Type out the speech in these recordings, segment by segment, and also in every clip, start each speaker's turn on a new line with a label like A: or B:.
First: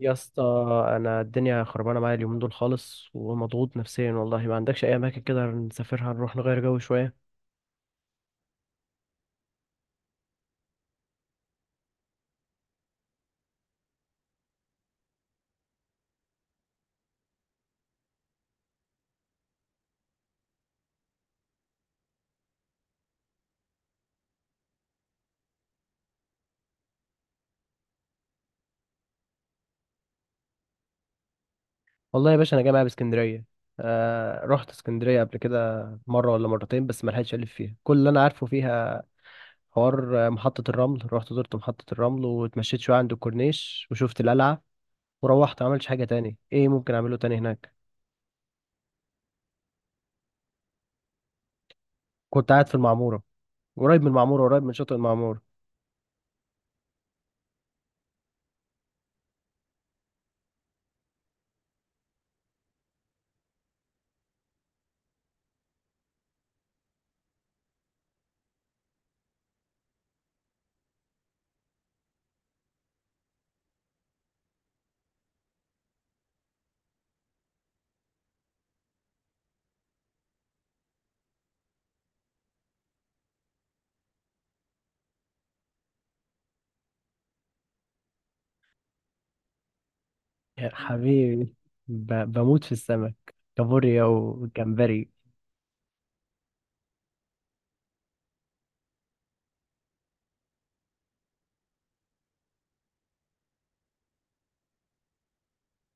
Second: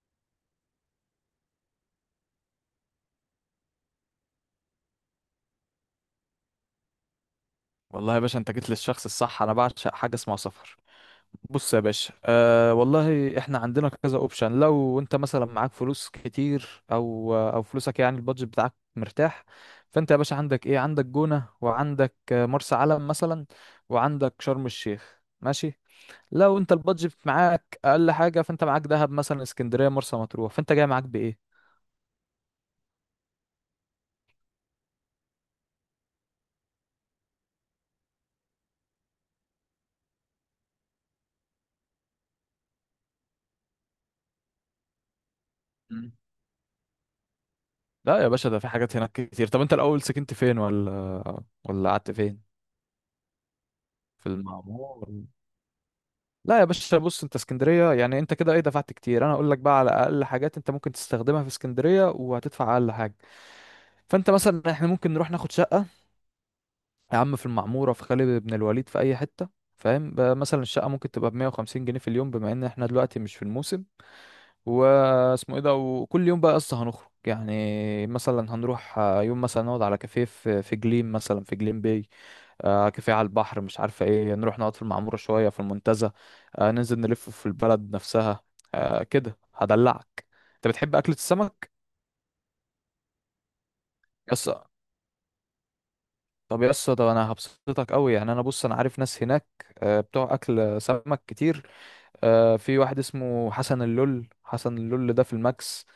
A: يا اسطى. انا الدنيا خربانه معايا اليومين دول خالص، ومضغوط نفسيا والله. ما عندكش اي اماكن كده نسافرها نروح نغير جو شويه؟
B: والله يا باشا، انت جيت للشخص الصح. انا بعشق حاجه اسمها سفر. بص يا باشا، والله احنا عندنا كذا اوبشن. لو انت مثلا معاك فلوس كتير او فلوسك، يعني البادجت بتاعك مرتاح، فانت يا باشا عندك ايه؟ عندك جونه، وعندك مرسى علم مثلا، وعندك شرم الشيخ. ماشي. لو انت البادجت معاك اقل حاجه، فانت معاك دهب مثلا، اسكندريه، مرسى مطروح. فانت جاي معاك بايه؟
A: والله يا باشا انا جاي معايا باسكندريه. رحت اسكندريه قبل كده مره ولا مرتين، بس ما لحقتش الف فيها كل اللي انا عارفه فيها. حوار محطه الرمل، رحت زرت محطه الرمل واتمشيت شويه عند الكورنيش وشفت القلعه، وروحت ما عملتش حاجه
B: مم.
A: تاني. ايه ممكن اعمله تاني هناك؟
B: لا يا باشا، ده في حاجات هناك كتير. طب انت الاول سكنت فين ولا قعدت
A: كنت
B: فين؟
A: قاعد في المعموره، قريب من
B: في
A: المعموره، قريب من شاطئ
B: المعمور.
A: المعموره.
B: لا يا باشا، بص انت اسكندريه، يعني انت كده ايه دفعت كتير. انا اقول لك بقى على اقل حاجات انت ممكن تستخدمها في اسكندريه وهتدفع اقل حاجه. فانت مثلا، احنا ممكن نروح ناخد شقه يا عم في المعموره، في خالد بن الوليد، في اي حته. فاهم بقى؟ مثلا الشقه ممكن تبقى ب 150 جنيه في اليوم بما ان احنا دلوقتي مش في الموسم. واسمه ايه ده، وكل يوم بقى قصه، هنخرج يعني مثلا، هنروح يوم مثلا نقعد على كافيه في جليم، مثلا في جليم باي، كافيه على البحر. مش عارفة ايه، نروح نقعد في المعمورة شوية، في المنتزه، ننزل نلف في البلد نفسها، كده هدلعك. انت
A: يا
B: بتحب أكلة
A: حبيبي،
B: السمك؟
A: بموت في السمك، كابوريا
B: يس.
A: وجمبري.
B: طب يس. طب انا هبسطك قوي، يعني انا بص انا عارف ناس هناك، بتوع اكل سمك كتير. في واحد اسمه حسن اللول، حسن اللول ده في الماكس.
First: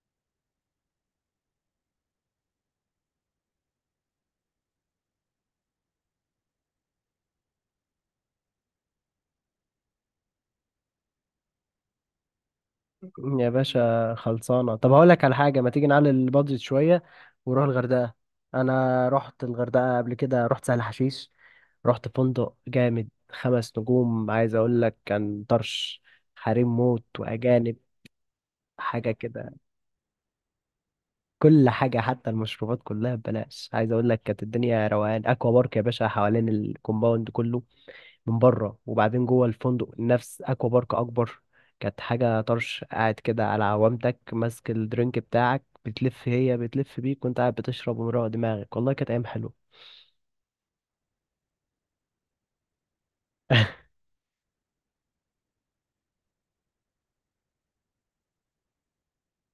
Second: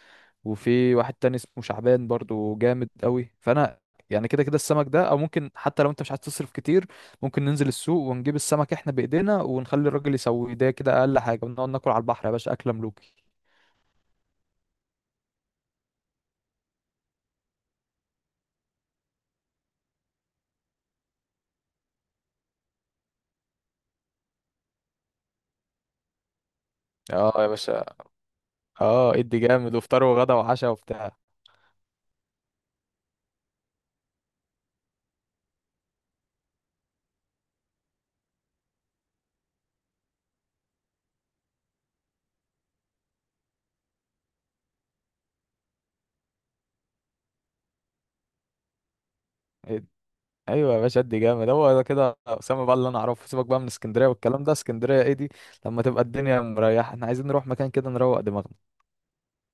B: وفي واحد تاني اسمه شعبان، برضو جامد قوي. فانا يعني كده كده السمك ده، او ممكن حتى لو انت مش عايز تصرف كتير، ممكن ننزل السوق ونجيب السمك احنا بايدينا ونخلي الراجل يسوي ده، كده اقل حاجه، ونقعد ناكل على البحر يا باشا اكله ملوكي.
A: يا باشا خلصانة. طب هقول لك على حاجة، ما تيجي نعلي البادجت شوية ونروح الغردقة؟ أنا رحت الغردقة قبل كده، رحت سهل حشيش، رحت فندق جامد 5 نجوم، عايز أقول لك كان طرش. حريم موت
B: اه يا
A: وأجانب،
B: باشا.
A: حاجة
B: اه ادي
A: كده.
B: جامد، وفطار وغدا وعشاء وبتاع.
A: كل حاجة حتى المشروبات كلها ببلاش، عايز أقول لك كانت الدنيا روقان. أكوا بارك يا باشا حوالين الكومباوند كله من بره، وبعدين جوه الفندق نفس اكوا بارك اكبر. كانت حاجه طرش، قاعد كده على عوامتك ماسك الدرينك بتاعك، بتلف هي بتلف بيك وانت قاعد بتشرب ومروق دماغك. والله كانت ايام حلوه.
B: إد- ايوه يا باشا، ادي جامد. هو ده كده اسامه بقى اللي انا اعرفه. سيبك بقى من اسكندريه والكلام ده، اسكندريه ايه دي؟ لما تبقى الدنيا مريحه احنا عايزين نروح مكان كده نروق دماغنا.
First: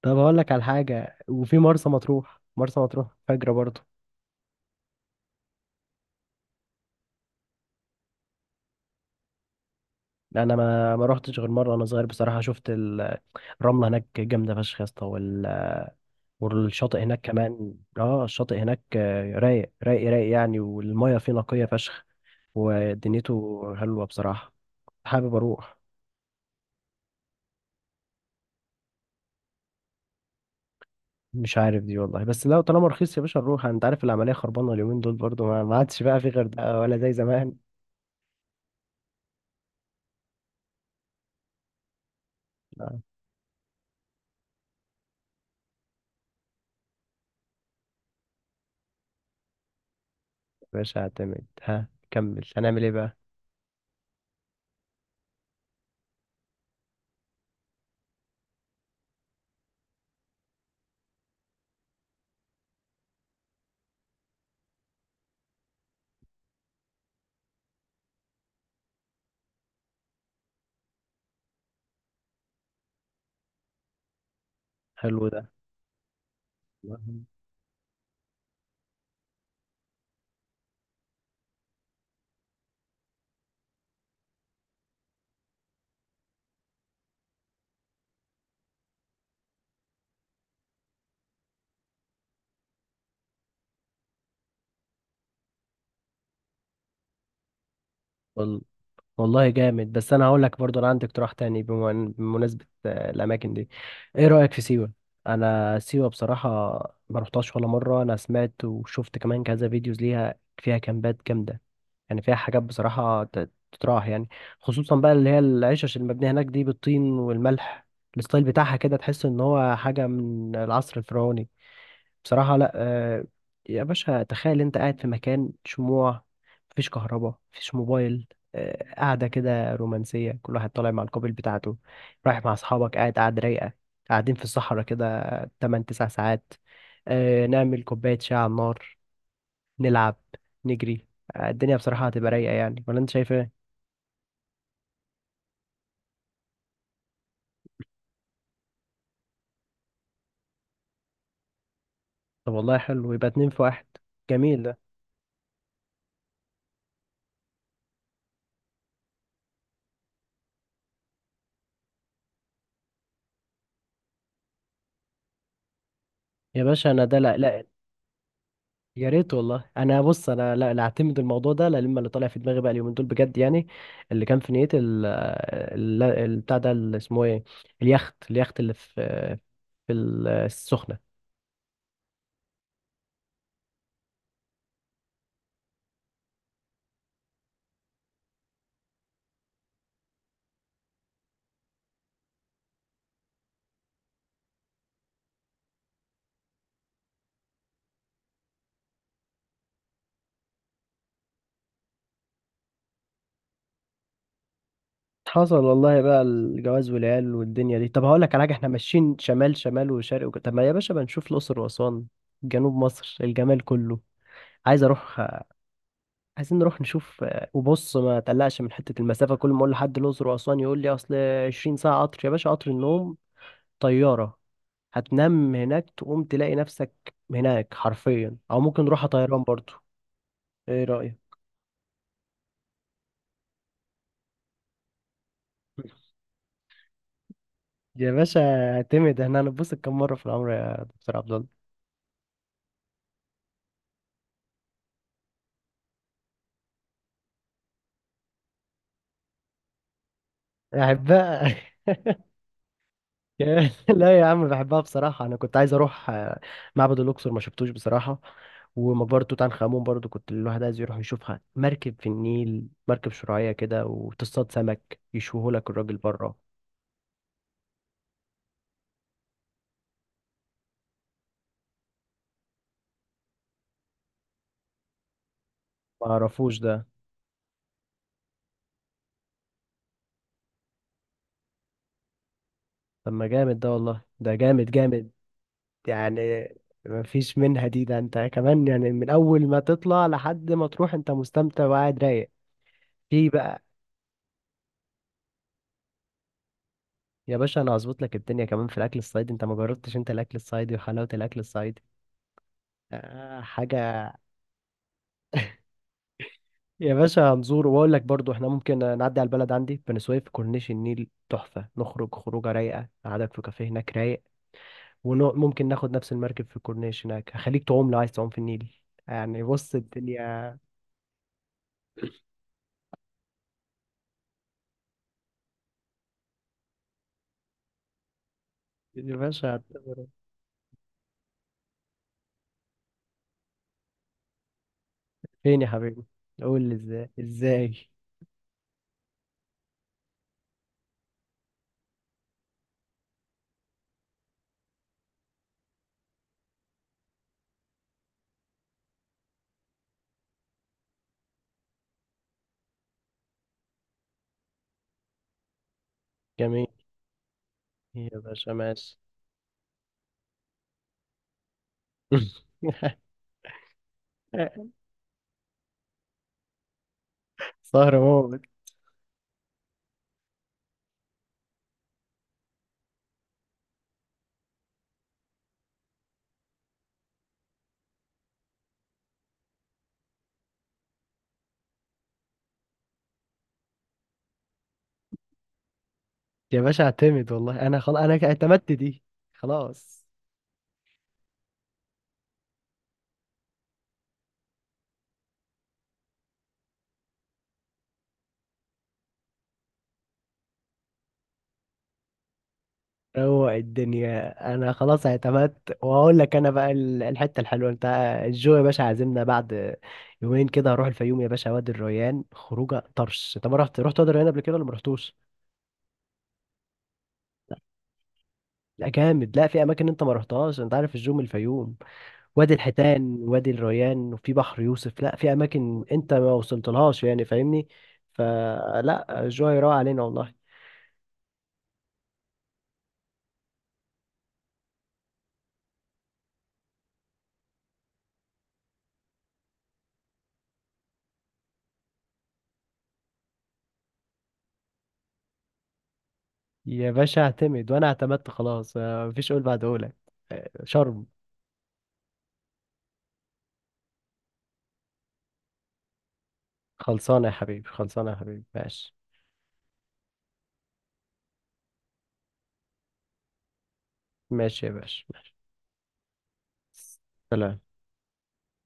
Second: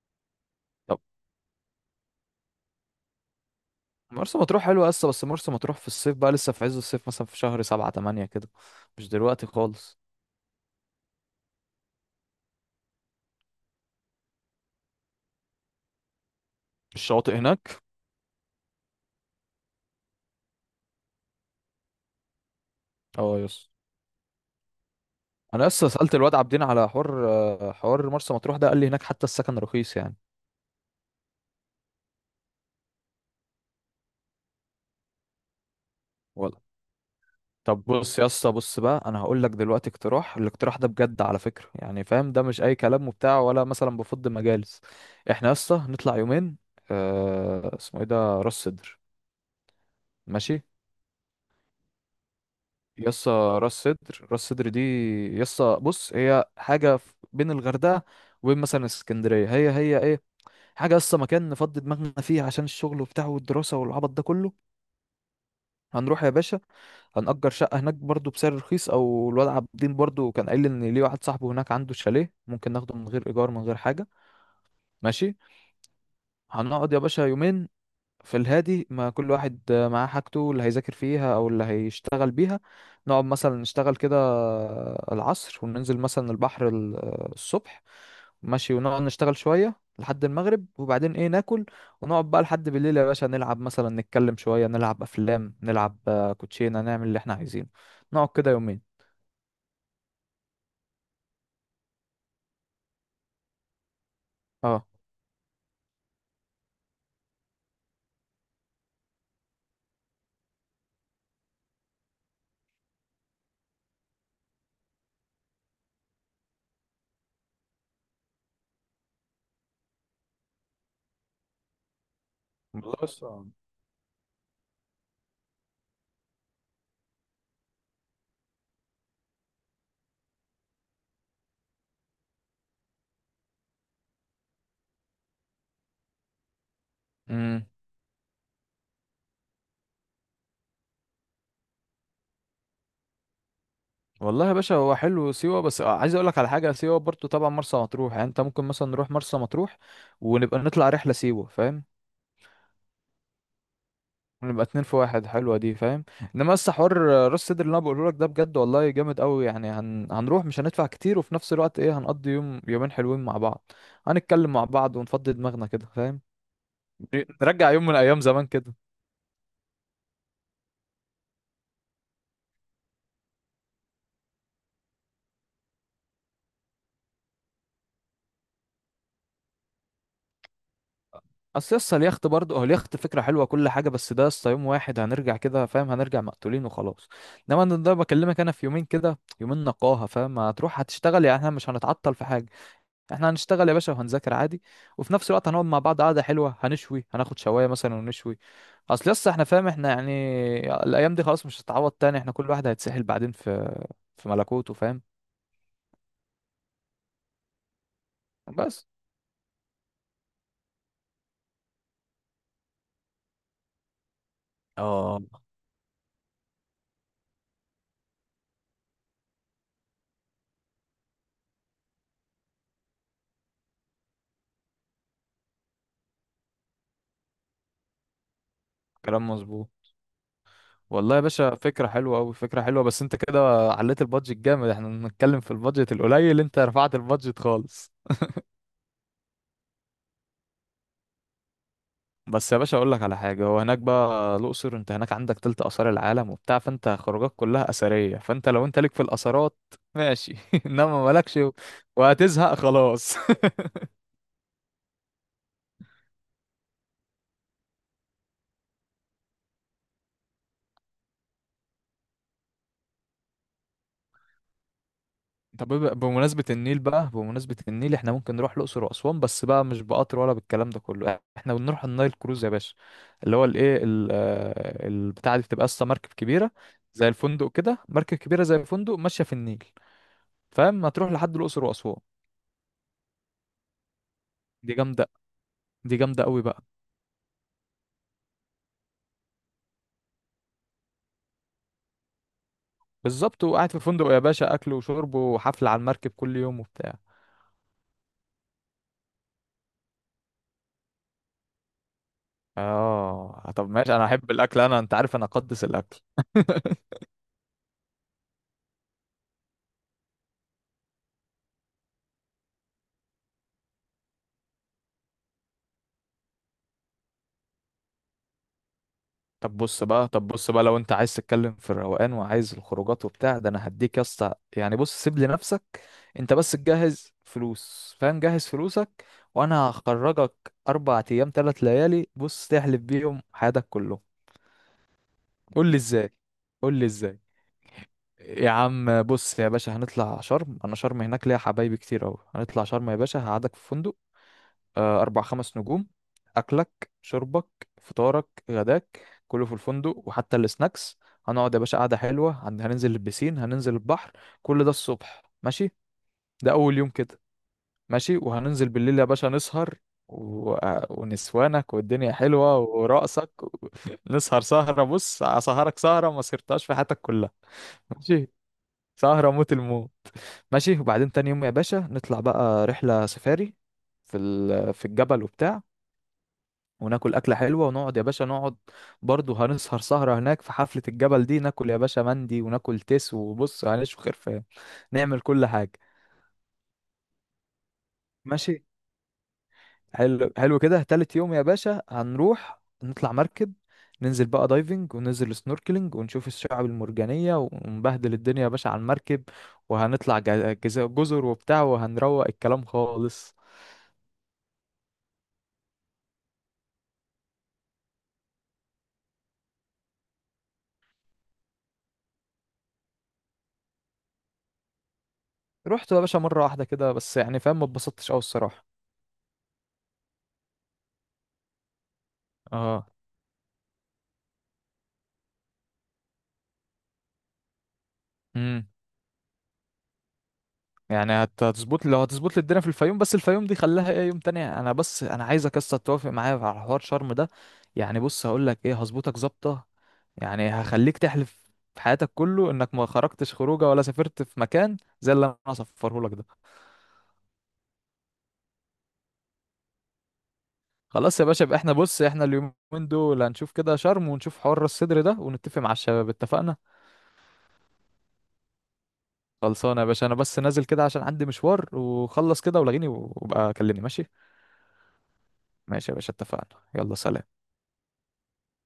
A: طب هقول لك على حاجه. وفي مرسى مطروح، مرسى مطروح فجره برضه.
B: مرسى مطروح حلوة لسه، بس مرسى مطروح في الصيف بقى، لسه في عز الصيف، مثلا في شهر 7 8 كده، مش دلوقتي خالص.
A: انا ما رحتش غير مره وانا صغير بصراحه. شفت الرمله هناك جامده فشخ يا اسطى، والشاطئ هناك
B: الشواطئ
A: كمان.
B: هناك.
A: اه الشاطئ هناك رايق رايق رايق يعني، والميه فيه نقيه فشخ،
B: اه،
A: ودنيته
B: يس.
A: حلوة بصراحة. حابب
B: انا
A: أروح.
B: لسه سألت الواد عابدين على حوار مرسى مطروح ده، قال لي هناك حتى السكن رخيص يعني.
A: مش عارف دي والله، بس لو طالما رخيص يا باشا نروح. أنت عارف العملية خربانة اليومين دول برضو، ما عادش بقى في
B: ولا.
A: غردقة ولا زي زمان.
B: طب بص يا اسطى، بص بقى، انا هقول لك دلوقتي اقتراح. الاقتراح ده بجد على فكرة، يعني فاهم، ده مش اي
A: لا. يا
B: كلام وبتاع، ولا مثلا بفض مجالس. احنا يا اسطى نطلع يومين. اسمه ايه ده؟ راس سدر. ماشي.
A: باشا اعتمد. ها كمل، هنعمل إيه بقى؟
B: يسا. راس سدر دي. يسا، بص، هي حاجة بين الغردقة وبين مثلا اسكندرية. هي ايه؟ حاجة يسا، مكان نفضي دماغنا فيه عشان الشغل وبتاع والدراسة والعبط ده كله. هنروح يا باشا، هنأجر شقة هناك برضو بسعر رخيص، او الواد عبد الدين برضو كان قايل لي ان ليه واحد صاحبه هناك عنده شاليه ممكن ناخده من غير ايجار، من غير حاجة.
A: حلو
B: ماشي.
A: ده.
B: هنقعد يا باشا يومين في الهادي، ما كل واحد معاه حاجته اللي هيذاكر فيها او اللي هيشتغل بيها. نقعد مثلا نشتغل كده العصر، وننزل مثلا البحر الصبح. ماشي. ونقعد نشتغل شوية لحد المغرب، وبعدين ايه، ناكل. ونقعد بقى لحد بالليل يا باشا نلعب، مثلا نتكلم شوية، نلعب افلام، نلعب كوتشينة، نعمل اللي احنا عايزينه. نقعد كده
A: وال-
B: يومين.
A: والله جامد. بس أنا هقول لك برضو، أنا عندي اقتراح تاني بمناسبة الأماكن دي. إيه رأيك في
B: اه،
A: سيوة؟ أنا سيوة بصراحة ما رحتهاش ولا مرة. أنا سمعت وشفت كمان كذا فيديوز ليها، فيها كامبات جامدة، يعني فيها حاجات بصراحة تتراح يعني. خصوصا بقى اللي هي العشش المبنية هناك دي بالطين والملح، الستايل بتاعها كده تحس ان هو حاجة من العصر الفرعوني بصراحة. لا.
B: والله. بس.
A: يا باشا تخيل انت قاعد في مكان شموع، مفيش كهرباء مفيش موبايل، قاعدة كده رومانسية، كل واحد طالع مع الكوبل بتاعته، رايح مع أصحابك، قاعد قاعد رايقة، قاعدين في الصحراء كده 8 9 ساعات،
B: مم.
A: نعمل كوباية شاي على النار، نلعب، نجري. الدنيا بصراحة هتبقى رايقة يعني، ولا انت شايف ايه؟
B: والله يا باشا، هو حلو سيوة، بس عايز اقول لك على حاجة. سيوة برضو طبعا، مرسى مطروح يعني، انت ممكن مثلا نروح مرسى مطروح ونبقى نطلع رحلة سيوة، فاهم؟
A: طب والله حلو، يبقى اتنين في واحد. جميل
B: ونبقى
A: ده.
B: اتنين في واحد. حلوة دي فاهم. انما بس حوار راس سدر اللي انا بقوله لك ده بجد والله جامد قوي، يعني هنروح مش هندفع كتير، وفي نفس الوقت ايه، هنقضي يوم يومين حلوين مع بعض، هنتكلم مع بعض ونفضي دماغنا كده، فاهم؟
A: يا باشا انا ده، لا لا.
B: نرجع يوم من ايام زمان كده.
A: يا ريت والله. انا بص انا، لا لا اعتمد الموضوع ده، لا لما اللي طالع في دماغي بقى اليومين دول بجد يعني. اللي كان في نيتي بتاع ده اللي اسمه ايه، اليخت اللي في السخنة.
B: اصل يسطا اليخت برضه، هو اليخت فكره حلوه كل حاجه، بس ده يسطا يوم واحد، هنرجع كده فاهم، هنرجع مقتولين وخلاص. انما انا ده بكلمك انا في يومين كده، يومين نقاهه فاهم. هتروح هتشتغل، يعني احنا مش هنتعطل في حاجه، احنا هنشتغل يا باشا وهنذاكر عادي، وفي نفس الوقت هنقعد مع بعض قعده حلوه، هنشوي، هناخد شوايه مثلا ونشوي. اصل يسطا احنا فاهم، احنا يعني الايام دي خلاص مش هتتعوض تاني، احنا كل واحد هيتسحل بعدين في ملكوته فاهم.
A: حصل والله، بقى الجواز والعيال والدنيا دي. طب هقول لك على حاجه، احنا
B: بس.
A: ماشيين شمال شمال وشرق طب ما يا باشا بنشوف الاقصر واسوان، جنوب مصر الجمال كله. عايز اروح،
B: اه،
A: عايزين نروح نشوف. وبص ما تقلقش من حتة المسافة. كل ما أقول لحد الأقصر وأسوان يقول لي أصل 20 ساعة قطر. يا باشا قطر النوم، طيارة، هتنام هناك تقوم تلاقي نفسك هناك حرفيا. أو ممكن نروح
B: كلام
A: طيران
B: مظبوط.
A: برضو. إيه
B: والله يا
A: رأيك؟
B: باشا، فكرة حلوة أوي، فكرة حلوة، بس أنت كده عليت البادجت جامد. احنا بنتكلم في البادجت القليل، أنت رفعت البادجت خالص.
A: يا باشا اعتمد، احنا هنتبسط كم مرة في العمر يا دكتور عبد الله؟
B: بس يا باشا أقول لك على حاجة، هو هناك بقى الأقصر، أنت هناك عندك تلت آثار العالم وبتاع، فأنت خروجك كلها أثرية، فأنت لو أنت ليك في الآثارات، ماشي إنما مالكش
A: أحبها.
B: وهتزهق خلاص
A: يا- لا يا عم بحبها بصراحة. أنا كنت عايز أروح معبد الأقصر، ما شفتوش بصراحة. ومقبرة توت عنخ آمون برضو كنت الواحد عايز يروح يشوفها. مركب في النيل، مركب شراعية كده، وتصطاد سمك،
B: طب
A: يشوهولك الراجل بره.
B: بمناسبة النيل بقى، بمناسبة النيل احنا ممكن نروح الأقصر وأسوان، بس بقى مش بقطر ولا بالكلام ده كله، احنا بنروح النايل كروز يا باشا. اللي هو الايه، البتاعة دي بتبقى اصلا
A: ما
B: مركب كبيرة
A: أعرفوش ده.
B: زي الفندق كده، مركب كبيرة زي الفندق ماشية في النيل، فاهم، هتروح لحد الأقصر وأسوان.
A: طب ما جامد ده، والله ده جامد
B: دي جامدة.
A: جامد.
B: دي
A: يعني
B: جامدة قوي بقى.
A: ما فيش منها دي، ده أنت كمان يعني من أول ما تطلع لحد ما تروح أنت مستمتع وقاعد رايق. في
B: بالظبط.
A: بقى
B: وقاعد في فندق يا باشا، أكل وشرب وحفلة على المركب كل يوم وبتاع.
A: يا باشا، أنا هظبط لك الدنيا كمان في الأكل الصعيدي. أنت ما جربتش أنت الأكل الصعيدي وحلاوة الأكل الصعيدي.
B: اه، طب ماشي، انا
A: حاجة.
B: احب الاكل، انا انت عارف انا اقدس الاكل
A: يا باشا هنزور، وأقول لك برضو إحنا ممكن نعدي على البلد عندي بني سويف. كورنيش النيل تحفة، نخرج خروجة رايقة، قعدك في كافيه هناك رايق. وممكن ناخد نفس المركب في الكورنيش هناك، هخليك تعوم لو عايز تعوم في النيل. يعني
B: طب
A: بص
B: بص بقى،
A: الدنيا.
B: لو انت عايز تتكلم في الروقان وعايز الخروجات وبتاع ده، انا هديك يا اسطى يعني. بص، سيب لي نفسك، انت بس تجهز فلوس، فاهم، جهز فلوسك،
A: يا باشا
B: وانا
A: هتبقى-
B: هخرجك 4 ايام 3 ليالي. بص، تحلف بيهم حياتك كلهم.
A: فين يا
B: قول لي
A: حبيبي؟
B: ازاي.
A: قول
B: قول
A: لي
B: لي
A: إزاي
B: ازاي.
A: إزاي؟
B: يا عم بص يا باشا، هنطلع شرم. انا شرم هناك ليا حبايبي كتير اوي. هنطلع شرم يا باشا، هقعدك في فندق أربع خمس نجوم. أكلك، شربك، فطارك، غداك، كله في الفندق، وحتى السناكس. هنقعد يا باشا قعدة حلوة. هننزل البسين، هننزل البحر، كل ده الصبح ماشي. ده
A: جميل.
B: أول يوم كده. ماشي،
A: يا باشا
B: وهننزل بالليل
A: ماشي.
B: يا باشا نسهر و... ونسوانك والدنيا حلوة ورقصك و... نسهر سهرة. بص، أسهرك سهرة ما سهرتهاش في حياتك كلها.
A: سهرة
B: ماشي.
A: موت.
B: سهرة موت الموت. ماشي، وبعدين تاني يوم يا باشا نطلع بقى رحلة سفاري في الجبل وبتاع، وناكل أكلة حلوة، ونقعد يا باشا نقعد. برضه هنسهر سهرة هناك في حفلة الجبل دي. ناكل يا باشا مندي، وناكل تيس، وبص هنشوي خرفان، نعمل كل حاجة.
A: يا باشا اعتمد، والله أنا خلاص أنا
B: ماشي.
A: اعتمدت دي. خلاص.
B: حلو حلو كده. تالت يوم يا باشا هنروح نطلع مركب، ننزل بقى دايفنج، وننزل سنوركلينج، ونشوف الشعاب المرجانية، ونبهدل الدنيا يا باشا على المركب. وهنطلع جزر وبتاع، وهنروق الكلام خالص.
A: روق الدنيا. انا خلاص اعتمدت، وهقول لك انا بقى الحته الحلوه انت. الجو يا باشا عازمنا بعد 2 يوم كده. هروح الفيوم يا باشا، وادي الريان، خروجه طرش. انت ما رحت، رحت وادي الريان قبل كده ولا ما رحتوش؟
B: رحت يا باشا مرة واحدة كده بس، يعني فاهم، ما اتبسطتش أوي الصراحة.
A: لا جامد. لا، في اماكن انت ما رحتهاش. انت عارف الجو من الفيوم، وادي
B: اه.
A: الحيتان، وادي الريان، وفي بحر يوسف. لا، في اماكن انت ما وصلتلهاش يعني، فاهمني؟
B: امم
A: فلا الجو هيروق علينا والله.
B: يعني هتظبط. لو هتظبط لي الدنيا في الفيوم، بس الفيوم دي خليها ايه يوم تاني، انا بس انا عايزك لسه توافق معايا على حوار شرم ده. يعني بص هقول لك ايه، هظبطك ظابطه. يعني هخليك تحلف في حياتك كله انك ما خرجتش خروجه ولا سافرت في مكان زي اللي انا هصفره لك ده.
A: يا باشا اعتمد، وانا اعتمدت خلاص. مفيش قول بعد قولك. شرم.
B: خلاص يا باشا، يبقى احنا، بص، احنا اليومين دول هنشوف كده شرم، ونشوف حوار راس الصدر ده، ونتفق مع الشباب. اتفقنا.
A: خلصانة يا حبيبي، خلصانة يا حبيبي. ماشي.
B: خلصانه يا باشا، انا بس نازل كده عشان عندي مشوار وخلص كده ولاغيني، وابقى كلمني. ماشي.
A: ماشي يا باشا.
B: ماشي يا باشا، اتفقنا. يلا، سلام.
A: سلام.